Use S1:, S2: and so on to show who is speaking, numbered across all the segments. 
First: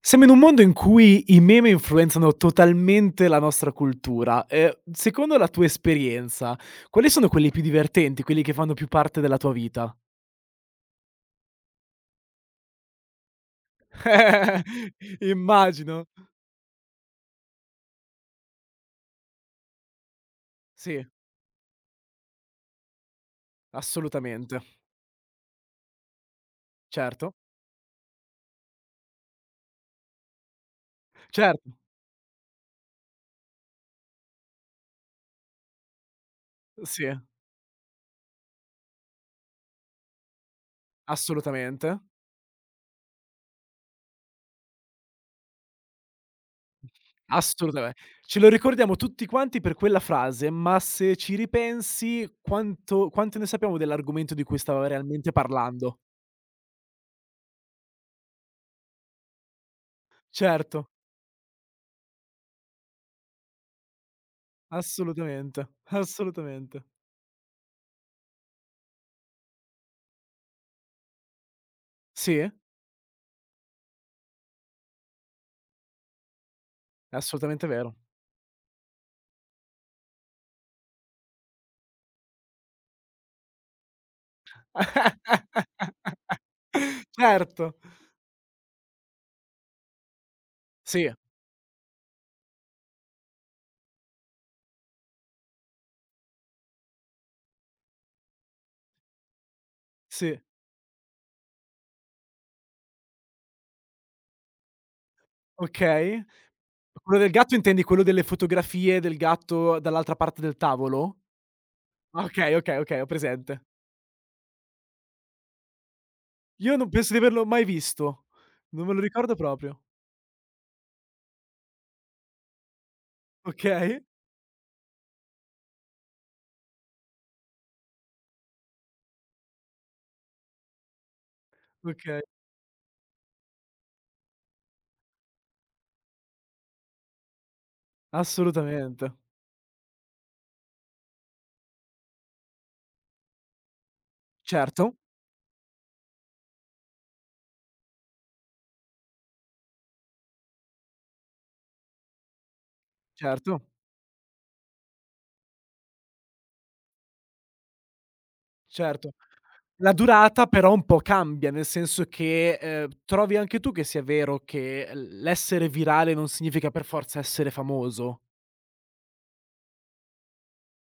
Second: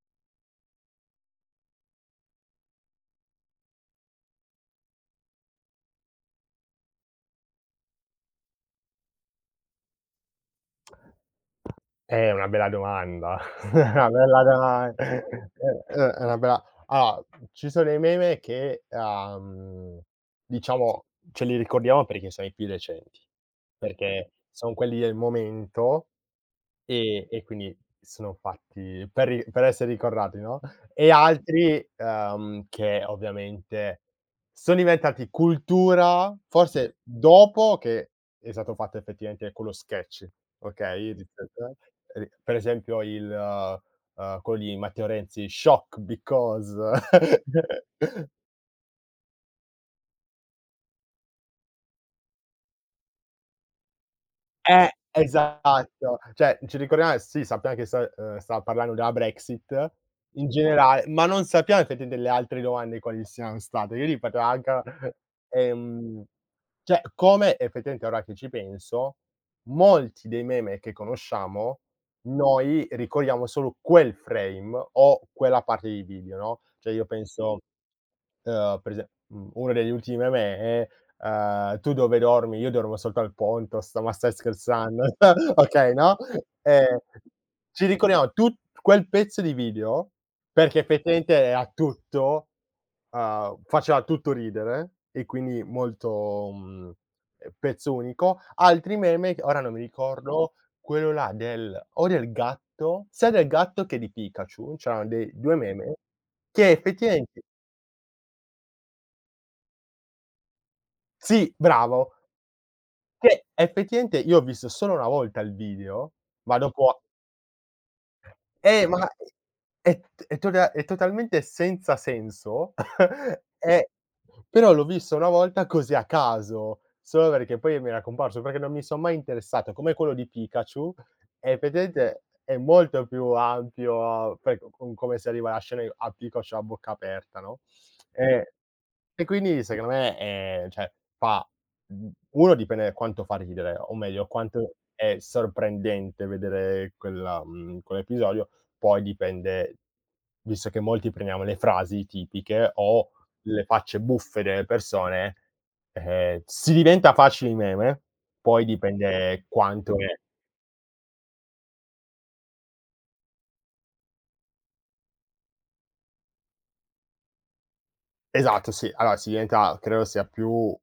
S1: Siamo in un mondo in cui i meme influenzano totalmente la nostra cultura. Secondo la tua esperienza, quali sono quelli più divertenti, quelli che fanno più parte della tua vita?
S2: Una bella domanda. Una bella doman
S1: Immagino.
S2: è una bella allora, ci sono i meme che, diciamo,
S1: Sì,
S2: ce li ricordiamo perché sono i più recenti, perché
S1: assolutamente.
S2: son quelli del momento e
S1: Certo,
S2: e quindi sono fatti per essere ricordati, no, e
S1: certo.
S2: altri, che ovviamente sono diventati cultura forse
S1: Sì,
S2: dopo che è stato fatto effettivamente quello sketch. Okay, ri
S1: assolutamente.
S2: Per esempio il, quello di Matteo Renzi, "Shock because".
S1: Assolutame ce lo ricordiamo tutti quanti per quella frase, ma se ci ripensi quanto ne sappiamo dell'argomento di cui stava realmente parlando.
S2: Esatto, cioè ci ricordiamo e sì, sappiamo che stava parlando della Brexit in
S1: Certo.
S2: generale, ma non sappiamo effetti delle altre domande quali siano state. Io gli potevo anche
S1: Assolutamente,
S2: ehm,
S1: assolutamente.
S2: cioè, come effettivamente ora che ci penso, molti dei meme che conosciamo,
S1: Sì, è
S2: noi ricordiamo solo quel frame o quella parte di video, no, cioè io penso.
S1: assolutamente vero.
S2: Una delle ultime me è, "Tu dove dormi?" "Io dormo sotto al ponto." "Sta ma stai scherzando?" Okay, no, ehm,
S1: Certo,
S2: ci ricordiamo tut quel pezzo di video, perché
S1: sì,
S2: effettivamente era tutto faceva tutto ridere e quindi molto, pezzo unico. Altri meme che ora non mi
S1: sì,
S2: ricordo, quello là del gatto, sia del gatto che di Pikachu, c'erano dei 2 meme
S1: okay.
S2: che
S1: Quello del
S2: effettivamente...
S1: gatto intendi quello delle fotografie del gatto dall'altra parte del tavolo?
S2: Sì, bravo.
S1: Okay, okay, okay, ho
S2: Che
S1: presente.
S2: effettivamente io ho visto solo una volta il video, ma
S1: Io non
S2: dopo
S1: penso di averlo mai visto, non me lo
S2: ma
S1: ricordo proprio.
S2: è t è tota è totalmente senza senso. eh,
S1: Okay,
S2: Però l'ho visto una volta così a caso, solo perché poi mi era comparso, perché non mi son mai interessato, come quello di Pikachu,
S1: okay,
S2: effettivamente è molto più ampio, poi co con come si arriva alla scena a Pikachu a bocca aperta, no, ehm
S1: assolutamente.
S2: e quindi secondo me, cioè fa, 1 dipende da quanto fa ridere, o meglio quanto
S1: Certo,
S2: è sorprendente vedere quella, quell'episodio, poi dipende, visto che molti prendiamo le frasi tipiche o
S1: certo,
S2: le facce buffe delle persone, si diventa facili meme, poi
S1: certo.
S2: dipende
S1: La
S2: quanto è...
S1: durata però un po' cambia, nel senso che, trovi anche tu che sia vero che l'essere virale non significa per forza essere famoso?
S2: Esatto, sì. Allora si diventa, credo sia più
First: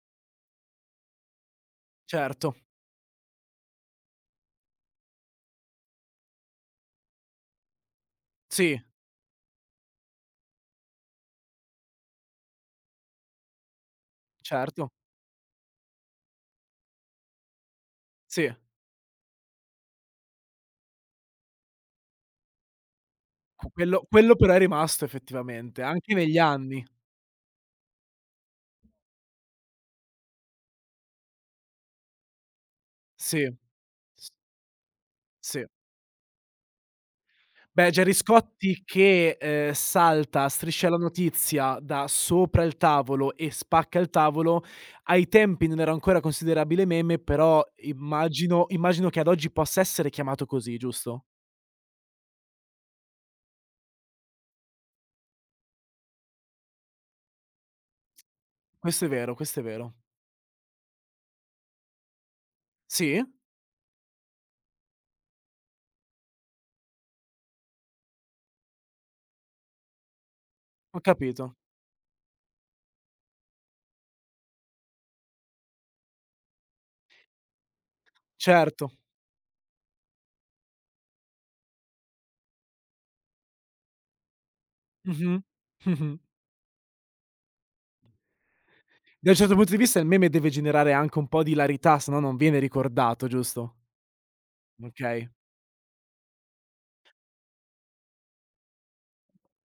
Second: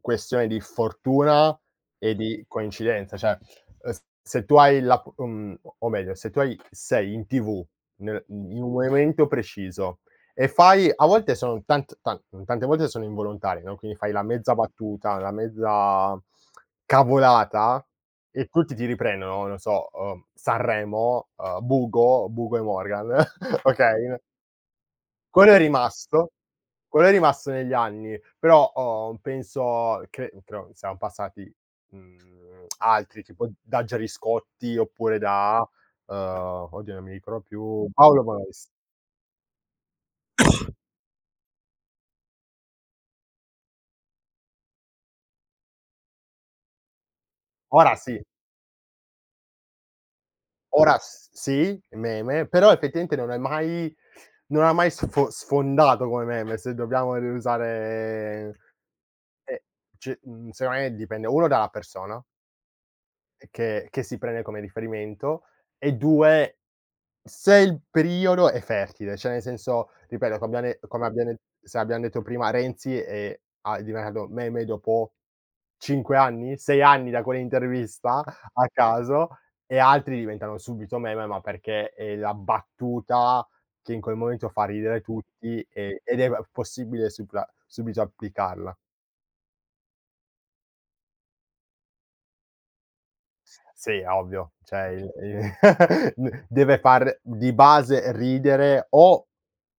S2: questione di fortuna e di
S1: Certo,
S2: coincidenza, cioè, s se tu hai la p mhmm, o meglio, se tu hai sei in TV, nel in un
S1: sì,
S2: momento preciso e fai, a volte sono tante volte sono involontari, no, quindi fai la mezza
S1: certo,
S2: battuta, la mezza cavolata e
S1: sì.
S2: tutti ti riprendono, non so, Sanremo, Bugo e Morgan.
S1: Cu quello
S2: Okay?
S1: quello però è rimasto
S2: Quello è
S1: effettivamente, anche
S2: rimasto,
S1: negli anni.
S2: quello è rimasto negli anni, però ho penso che però siamo passati, altri
S1: Sì.
S2: tipo da
S1: S
S2: Geriscotti oppure da,
S1: sì.
S2: oddio non mi ricordo più,
S1: Beh, Gerry
S2: Paolo Bonolis.
S1: Scotti che, salta Striscia la notizia da sopra il tavolo e spacca il tavolo, ai tempi non era ancora considerabile meme, però
S2: Ora sì,
S1: immagino che ad oggi possa essere chiamato così,
S2: ora
S1: giusto?
S2: s sì, meme, però effettivamente non ha mai sfondato come meme, se dobbiamo riusare.
S1: Questo è vero, questo
S2: eh,
S1: è vero.
S2: Secondo me dipende 1 dalla persona
S1: Sì?
S2: che si prende come riferimento e 2, se il periodo è fertile, cioè nel senso, ripeto,
S1: Ho
S2: come abbiamo de
S1: capito.
S2: se abbiamo detto prima, Renzi è diventato meme dopo 5 anni, 6 anni da quell'intervista a
S1: Certo.
S2: caso, e altri diventano subito meme, ma perché è la battuta che in quel momento fa ridere
S1: Mh-mh.
S2: tutti e
S1: Mh-mh.
S2: ed è possibile supla subito applicarla.
S1: Da un certo punto di vista il meme deve generare anche un po' di ilarità, se no non viene ricordato, giusto?
S2: Sì, ovvio, cioè il
S1: Okay.
S2: il deve far di base ridere o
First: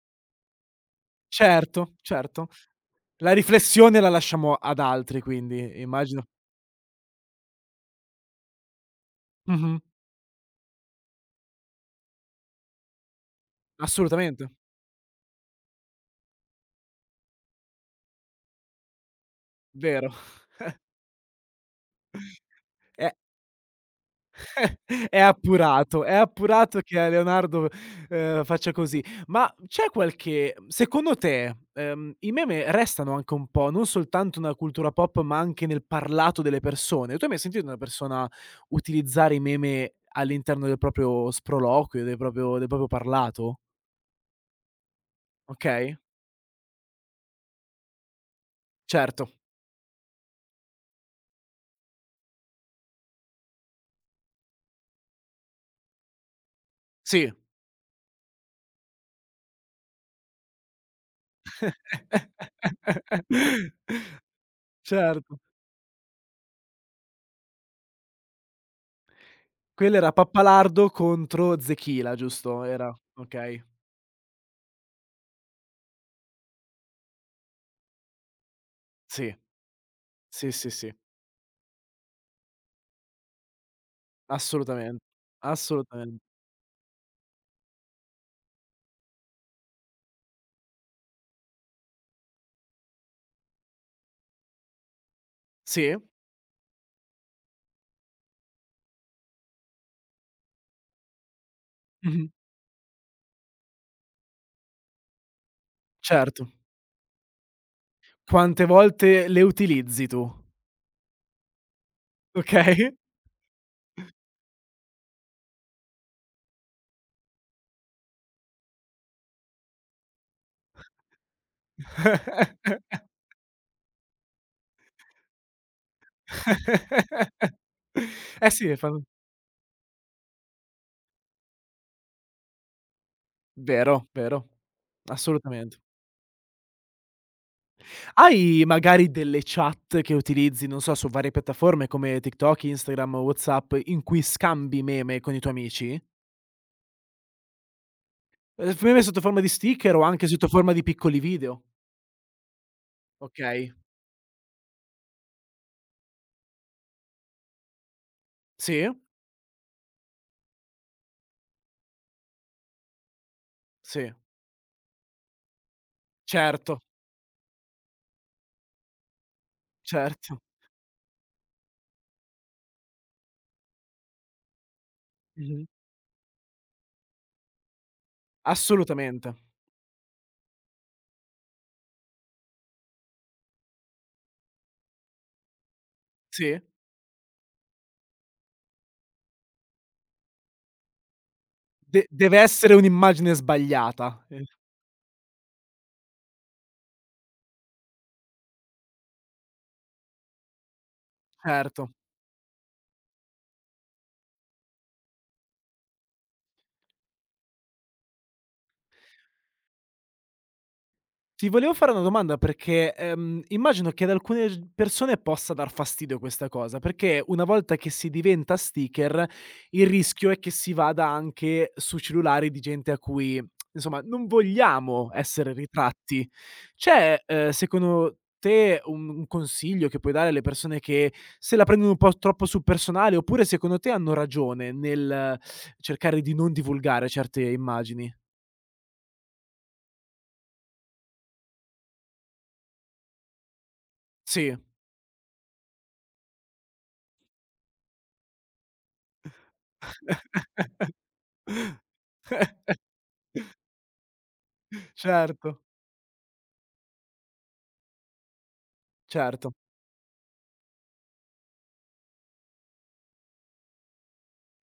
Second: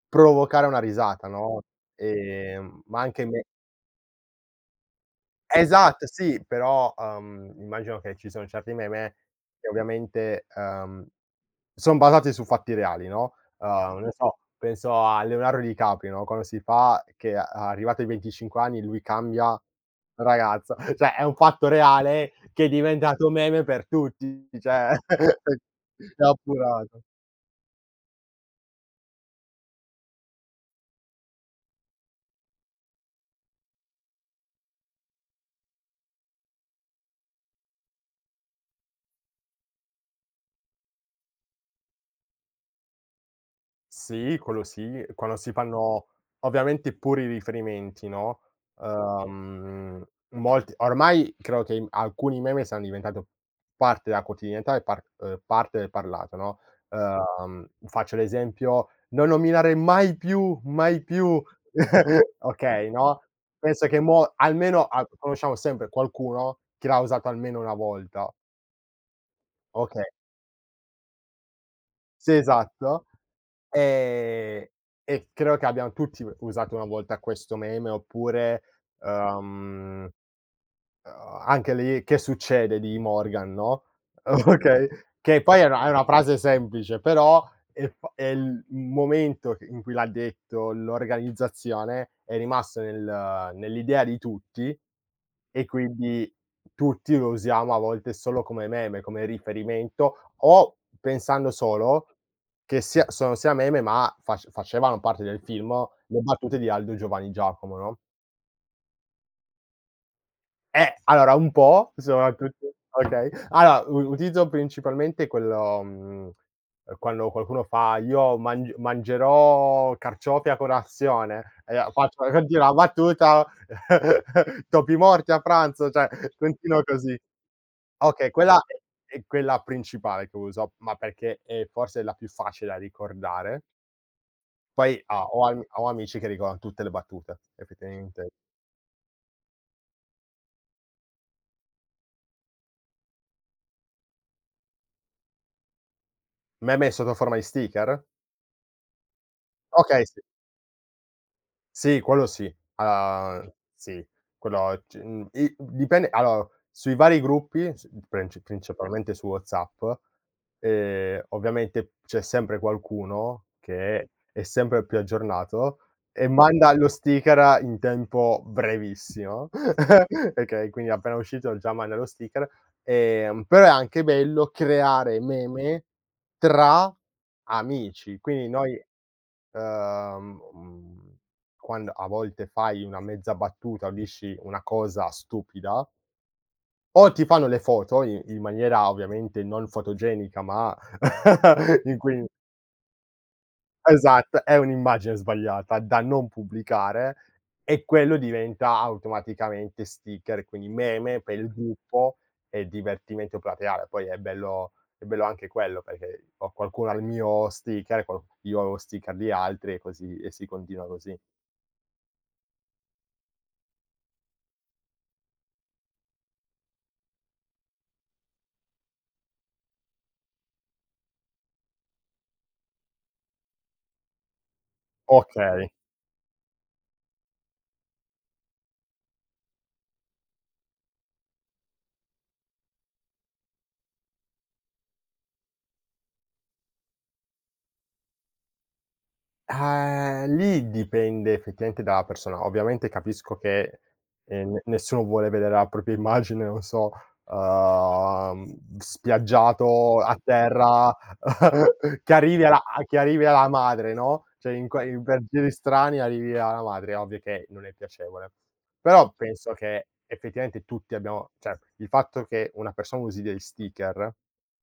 S2: provocare una risata, no,
S1: Certo, certo.
S2: ma anche
S1: La
S2: me
S1: riflessione la lasciamo ad altri quindi,
S2: esatto,
S1: immagino.
S2: sì, però, immagino che ci sono certi meme che
S1: Mh-mh.
S2: ovviamente, son basati su fatti reali, no, non so,
S1: Assolutamente,
S2: penso a Leonardo Di Caprio, no, quando si fa che a arrivato ai 25 anni lui cambia
S1: vero.
S2: ragazza. Cioè è un fatto reale che è
S1: È
S2: diventato meme per tutti, cioè
S1: è
S2: è
S1: appurato che
S2: appurato.
S1: a Leonardo, faccia così. Ma c'è qualche secondo te, i meme restano anche un po' non soltanto nella cultura pop, ma anche nel parlato delle persone. Tu hai mai sentito una persona utilizzare i meme all'interno del proprio sproloquio, del proprio parlato?
S2: Sì, quello sì, quando si
S1: Okay,
S2: fanno ovviamente puri riferimenti, no,
S1: certo.
S2: uhm, molti ormai credo che alcuni meme siano diventato parte della quotidianità e parte del parlato, no.
S1: Sì.
S2: Faccio l'esempio: "Non nominare mai più, mai più", okay, no, penso che mo almeno a
S1: Certo.
S2: conosciamo sempre qualcuno che l'ha usato almeno una volta.
S1: Quello
S2: Okay,
S1: era Pappalardo contro Zechila,
S2: sì,
S1: giusto? Era
S2: esatto.
S1: okay.
S2: Ehm, e credo che abbiamo tutti usato una volta questo meme oppure, sì,
S1: Sì, sì, sì, sì,
S2: Uhm, anche lì "Che succede?" di Morgan, no, okay,
S1: assolutamen
S2: che poi è una
S1: assolutamen
S2: frase semplice, però è il momento in cui l'ha detto l'organizzazione è rimasto nell'idea di tutti, e
S1: sì,
S2: quindi tutti lo usiamo a volte solo come meme, come riferimento, o pensando solo
S1: mh-mh,
S2: che sia meme, ma facevano parte del film le
S1: certo.
S2: battute di Aldo Giovanni Giacomo, no?
S1: Quante volte le utilizzi tu,
S2: Allora un po', sono tutti
S1: okay?
S2: okay. Allora, u utilizzo principalmente quello, quando qualcuno fa: "Io mangerò carciofi a colazione", e faccio continua la battuta, topi morti a pranzo, cioè continuo così. Okay,
S1: Eh
S2: quella
S1: sì, fan
S2: è quella principale che uso, ma perché è forse la più facile da ricordare.
S1: vero, vero,
S2: Poi a ho am
S1: assolutamente.
S2: ho amici che ricordano tutte le battute, effettivamente.
S1: Hai magari delle chat che utilizzi, non so, su varie piattaforme come TikTok, Instagram, WhatsApp, in cui scambi meme con i tuoi amici?
S2: Meme sotto forma di sticker?
S1: F meme sotto forma di sticker o
S2: Okay, sì.
S1: anche sotto forma di piccoli video.
S2: Sì, quello sì.
S1: Okay.
S2: Sì, quello c mhmm, i dipende, allora, sui vari gruppi, s princi
S1: Sì,
S2: principalmente su WhatsApp, ovviamente c'è sempre qualcuno che
S1: sì,
S2: è sempre più aggiornato e manda
S1: certo,
S2: lo sticker in tempo brevissimo,
S1: certo.
S2: okay, quindi appena uscito già manda lo sticker, però è anche bello creare
S1: Mh-mh.
S2: meme tra amici. Quindi noi,
S1: Assolutamente.
S2: Ehm, mhmm, quando a volte fai una mezza battuta o dici una cosa stupida,
S1: Sì.
S2: o ti fanno le foto i in maniera ovviamente non fotogenica, ma in
S1: De
S2: cui...
S1: deve essere un'immagine sbagliata.
S2: esatto, è un'immagine sbagliata da non pubblicare, e quello diventa automaticamente sticker, quindi meme per il
S1: Certo.
S2: gruppo e divertimento plateale. Poi è bello, anche quello, perché ho qualcuno al mio sticker, qual io ho lo sticker di altri e così, e si continua così.
S1: Ti volevo fare una domanda perché, immagino che ad alcune g persone possa dar fastidio questa cosa, perché una volta che si diventa sticker, il rischio è che si vada anche su cellulari di gente a cui, insomma, non vogliamo essere
S2: Okay.
S1: ritratti. C'è, secondo te un consiglio che puoi dare alle persone che se la prendono un po' troppo sul personale, oppure secondo te hanno ragione nel cercare di non divulgare certe immagini?
S2: Ah, lì dipende effettivamente dalla persona. Ovviamente capisco che,
S1: Sì.
S2: n nessuno vuole vedere la propria immagine, non so, uhm, spiaggiato a terra, che arrivi alla madre, no, cioè in qua in per
S1: Certo,
S2: giri strani arrivi alla madre, è ovvio che non è piacevole. Però penso
S1: certo.
S2: che effettivamente tutti abbiamo, cioè il fatto che una persona usi degli sticker,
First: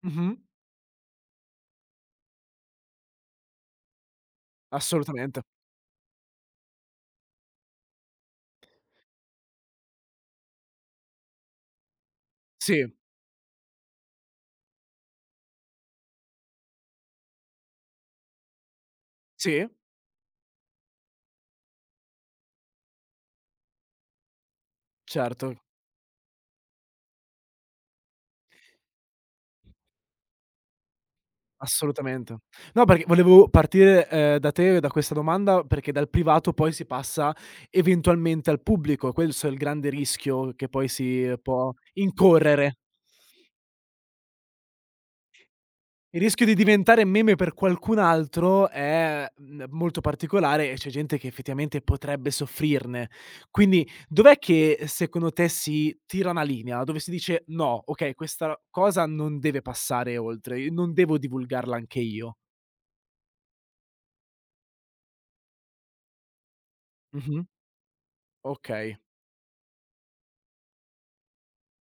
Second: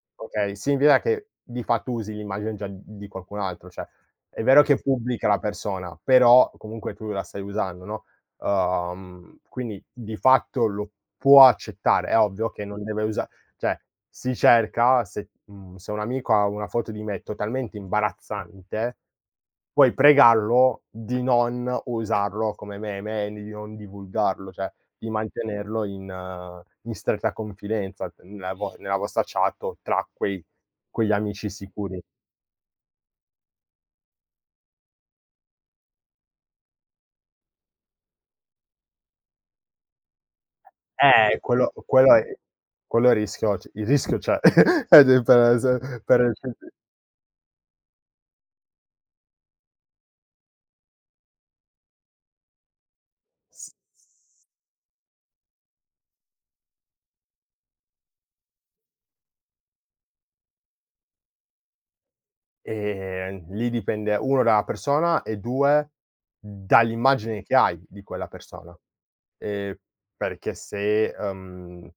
S1: Mh-mh.
S2: okay, significa che di fatto usi l'immagine già di qualcun altro, cioè è vero che pubblica la
S1: Assolutamente.
S2: persona, però comunque tu la stai usando, no, quindi di fatto lo può accettare. È ovvio che non
S1: Sì,
S2: deve usa cioè si cerca, se, se un amico ha una foto di me totalmente imbarazzante,
S1: sì,
S2: puoi pregarlo di non usarlo come meme e di non divulgarlo, cioè di
S1: certo,
S2: mantenerlo in in stretta confidenza nella vo nella vostra chat o tra quei quegli amici sicuri.
S1: assolutamente. No, perché volevo partire, da te, da questa domanda, perché dal privato poi si passa eventualmente al pubblico, questo è il grande rischio che poi si può
S2: Quello è,
S1: incorrere.
S2: il rischio, c il rischio c'è. Ed è per se
S1: Il
S2: per
S1: rischio di diventare meme per qualcun altro è, molto particolare e c'è gente che effettivamente potrebbe soffrirne.
S2: s
S1: Quindi dov'è che secondo te si tira una linea, dove si dice: "No, okay, questa cosa non deve passare oltre, i non devo divulgarla anche io."
S2: lì dipende 1 dalla persona e 2 dall'immagine
S1: Mh-mh.
S2: che hai di quella persona.
S1: Okay.
S2: Ehm, Perché se,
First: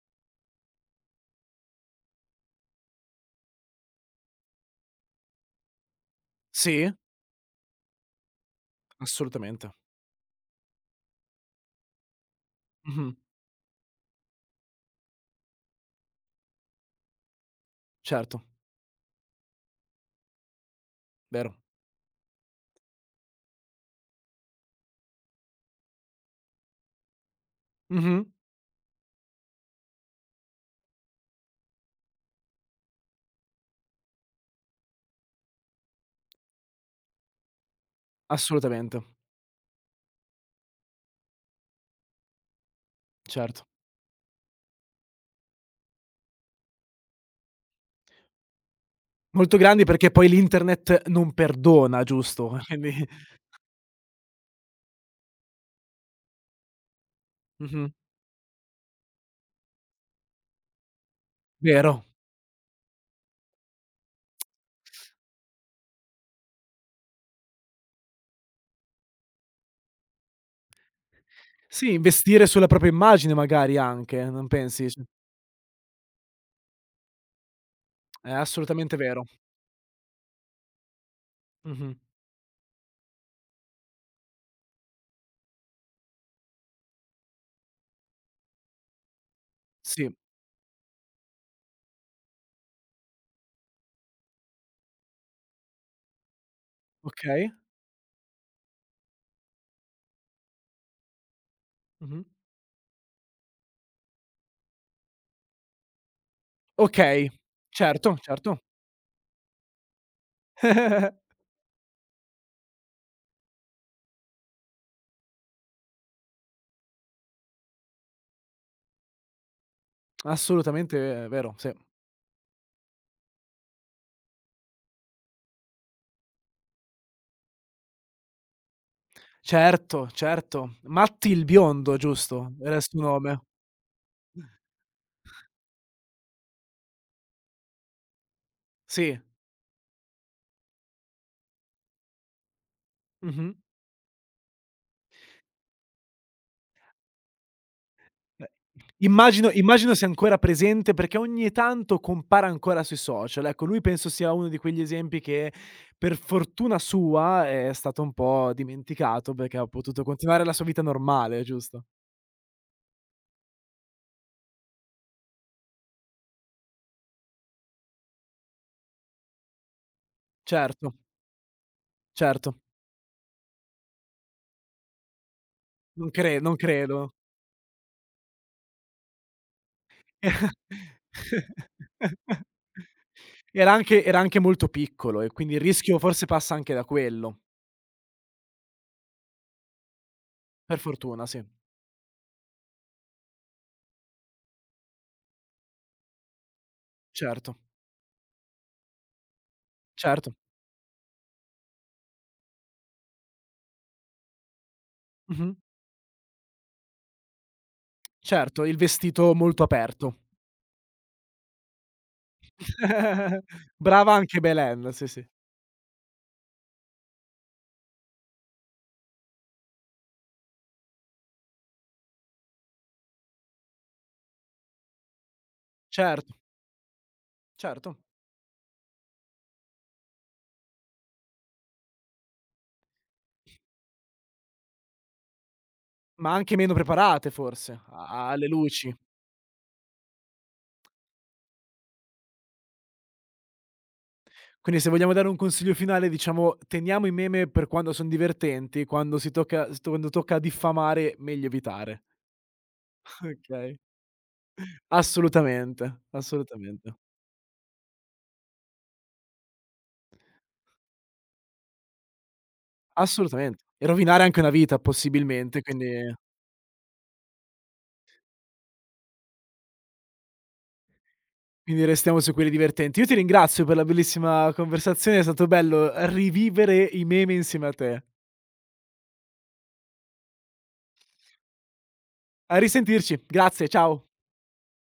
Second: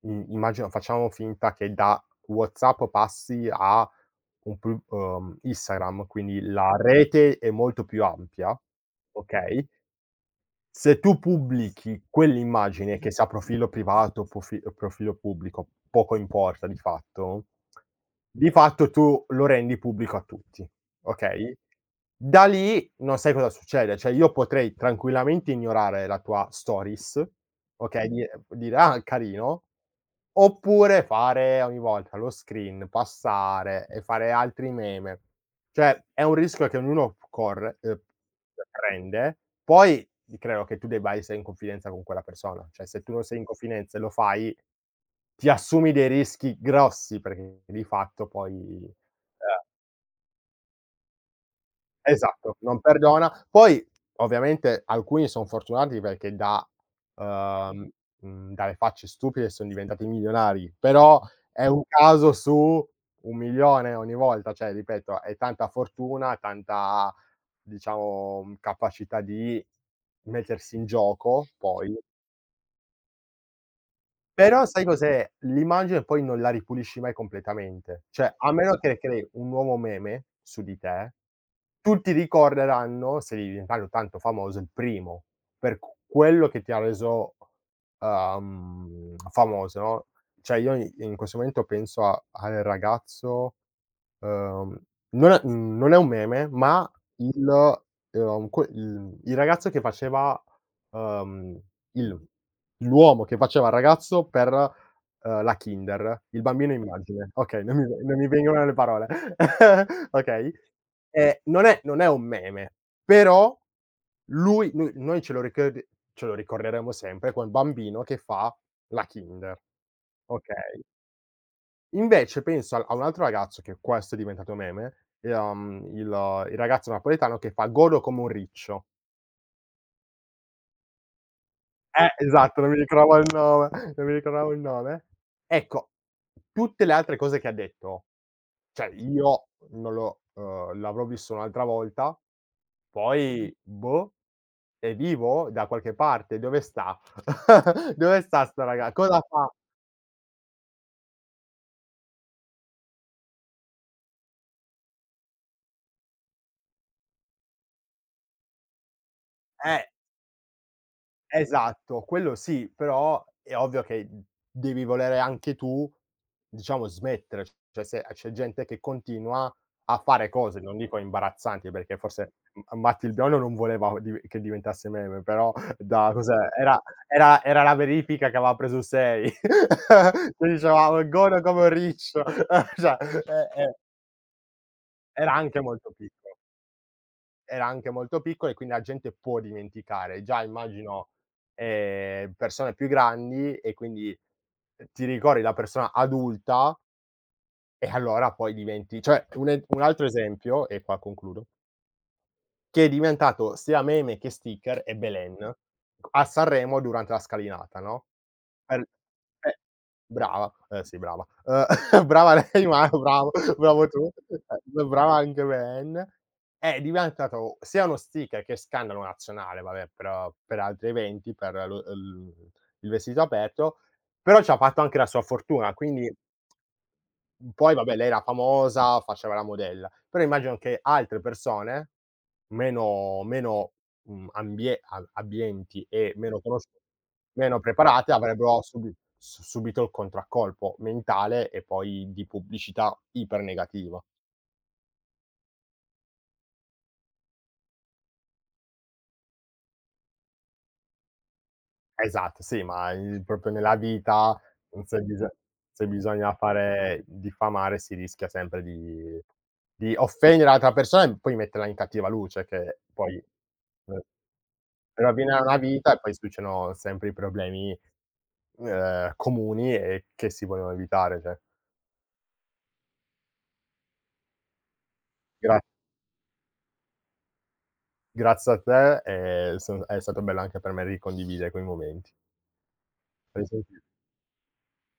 S2: i immagino facciamo finta che da WhatsApp passi a un plu Instagram, quindi la, okay,
S1: Sì,
S2: rete è molto più ampia, okay?
S1: assolutamente.
S2: Se tu pubblichi quell'immagine, mh-mh, che
S1: Mh-mh.
S2: sia profilo privato o profi o profilo pubblico, poco importa
S1: Certo,
S2: di fatto tu lo rendi pubblico a tutti, okay?
S1: vero.
S2: Da lì non sai cosa succede, cioè io potrei tranquillamente ignorare la tua stories, okay,
S1: Mh-mh.
S2: di dire: "Ah, carino." Oppure fare ogni volta lo screen, passare e fare altri meme. Cioè, è un rischio che ognuno p corre,
S1: Assolutamente,
S2: prende, poi credo che tu debba essere in confidenza con quella persona. Cioè, se tu non sei in
S1: certo.
S2: confidenza e lo fai, ti assumi dei rischi grossi perché di fatto poi, ehm
S1: Molto grandi perché poi l'internet non perdona,
S2: esatto,
S1: giusto?
S2: non
S1: Quindi
S2: perdona. Poi ovviamente alcuni son fortunati perché da uhm,
S1: mh-mh.
S2: dalle facce stupide son diventati milionari, però è un
S1: Vero.
S2: caso su 1.000.000 ogni volta, cioè ripeto è tanta fortuna, tanta, diciamo, capacità di mettersi in gioco,
S1: Sì,
S2: poi,
S1: investire sulla propria immagine magari anche, non
S2: però sai
S1: pensi? Cioè
S2: cos'è? Li mangi e poi non la ripulisci mai completamente.
S1: è
S2: Cioè, a meno che
S1: assolutamente vero.
S2: crei un nuovo meme su di te,
S1: Mh-mh.
S2: tutti ricorderanno, se devi diventare tanto famoso, il primo, per q quello che ti ha reso, famoso, no,
S1: Sì,
S2: cioè io i in questo momento penso a al ragazzo. Uhm, Non è un meme, ma il
S1: okay.
S2: que il ragazzo che faceva, uhm,
S1: Mh-mh.
S2: il l'uomo che faceva il ragazzo per, la Kinder, il bambino immagine.
S1: Okay,
S2: Okay, non
S1: certo,
S2: mi
S1: certo.
S2: vengono le parole. Okay. Non è un meme, però lui, noi noi ce lo ricordi ce lo ricorderemo sempre, quel bambino che fa la Kinder, okay?
S1: Assolutamente vero, sì.
S2: Invece penso al a un altro ragazzo, che questo è diventato meme, e il ragazzo napoletano che fa: "Godo come un riccio".
S1: Certo, certo. Matti il biondo, giusto?
S2: Esatto, non
S1: Era
S2: mi
S1: il suo
S2: ricordavo il
S1: nome.
S2: nome, non mi ricordavo il nome. Ecco, tutte le altre cose che ha detto, cioè
S1: Sì.
S2: io non lo, l'avrò visto un'altra volta. Mh.
S1: Mh-mh.
S2: Poi boh, è vivo da qualche parte? Dove sta? Dove sta
S1: Beh,
S2: 'sto raga, cosa
S1: immagino
S2: fa?
S1: immagino sia ancora presente perché ogni tanto compare ancora sui social. Ecco, lui penso sia uno di quegli esempi che per fortuna sua è stato un po' dimenticato perché ha
S2: Eh,
S1: potuto continuare la sua vita normale, giusto?
S2: esatto, quello sì, però è ovvio che, devi volere anche tu, diciamo, smettere, cioè se c'è gente che continua a fare cose, non
S1: Certo,
S2: dico imbarazzanti, perché forse
S1: certo.
S2: M Matti il Biondo non voleva div che diventasse meme, però
S1: Non
S2: da
S1: cre
S2: cos'è,
S1: non
S2: era
S1: credo.
S2: era la verifica che aveva preso 6. Quindi diceva: "Godo come un riccio." Cioè, e e
S1: Era anche molto piccolo e
S2: era
S1: quindi il
S2: anche molto
S1: rischio forse
S2: picco
S1: passa anche da quello.
S2: era anche molto piccolo e quindi la gente può dimenticare. Già
S1: Per
S2: immagino,
S1: fortuna sì.
S2: persone più grandi e quindi, ti ricordi la persona adulta,
S1: Certo,
S2: e allora poi diventi, cioè un, e un altro
S1: certo.
S2: esempio, e qua concludo, che è diventato sia meme che sticker è
S1: Mh-mh.
S2: Belen. A Sanremo durante la scalinata, no?
S1: Certo, il
S2: Per...
S1: vestito
S2: eh,
S1: molto aperto.
S2: brava, eh sì brava. Brava lei, ma bravo tu,
S1: Brava anche Belen, sì,
S2: brava
S1: sì.
S2: anche Ben. È diventato sia uno sticker che scandalo nazionale, vabbè, però per altri eventi, per lo l il vestito aperto, però ci ha fatto anche la sua fortuna, quindi,
S1: Certo,
S2: Mhmm, poi vabbè
S1: certo,
S2: lei era famosa, faceva la modella, però immagino che altre persone meno, mhmm, ambie a abbienti e
S1: ma anche meno preparate
S2: meno
S1: forse
S2: preparate
S1: a alle
S2: avrebbero
S1: luci.
S2: subito il contraccolpo mentale e poi di pubblicità ipernegativa.
S1: Quindi se vogliamo dare un consiglio finale, diciamo, teniamo i meme per quando son divertenti, quando si tocca s quando tocca diffamare meglio evitare.
S2: Esatto, sì, ma il proprio nella
S1: Okay.
S2: vita, mhmm, se biso se
S1: Assolutamente,
S2: bisogna
S1: assolutamente,
S2: fare diffamare, si rischia sempre di offendere l'altra persona e poi metterla in cattiva luce, che poi
S1: assolutamente. E rovinare anche una vita
S2: rovina una
S1: possibilmente,
S2: vita e poi
S1: quindi
S2: succedono sempre i problemi, comuni, e che si vogliono evitare, cioè.
S1: quindi restiamo su quelli divertenti. Io ti ringrazio per la bellissima conversazione, è stato
S2: Gra
S1: bello rivivere i meme insieme a te.
S2: Grazie a te, son è stato bello anche per me ricondividere quei momenti.
S1: A risentirci. Grazie, ciao.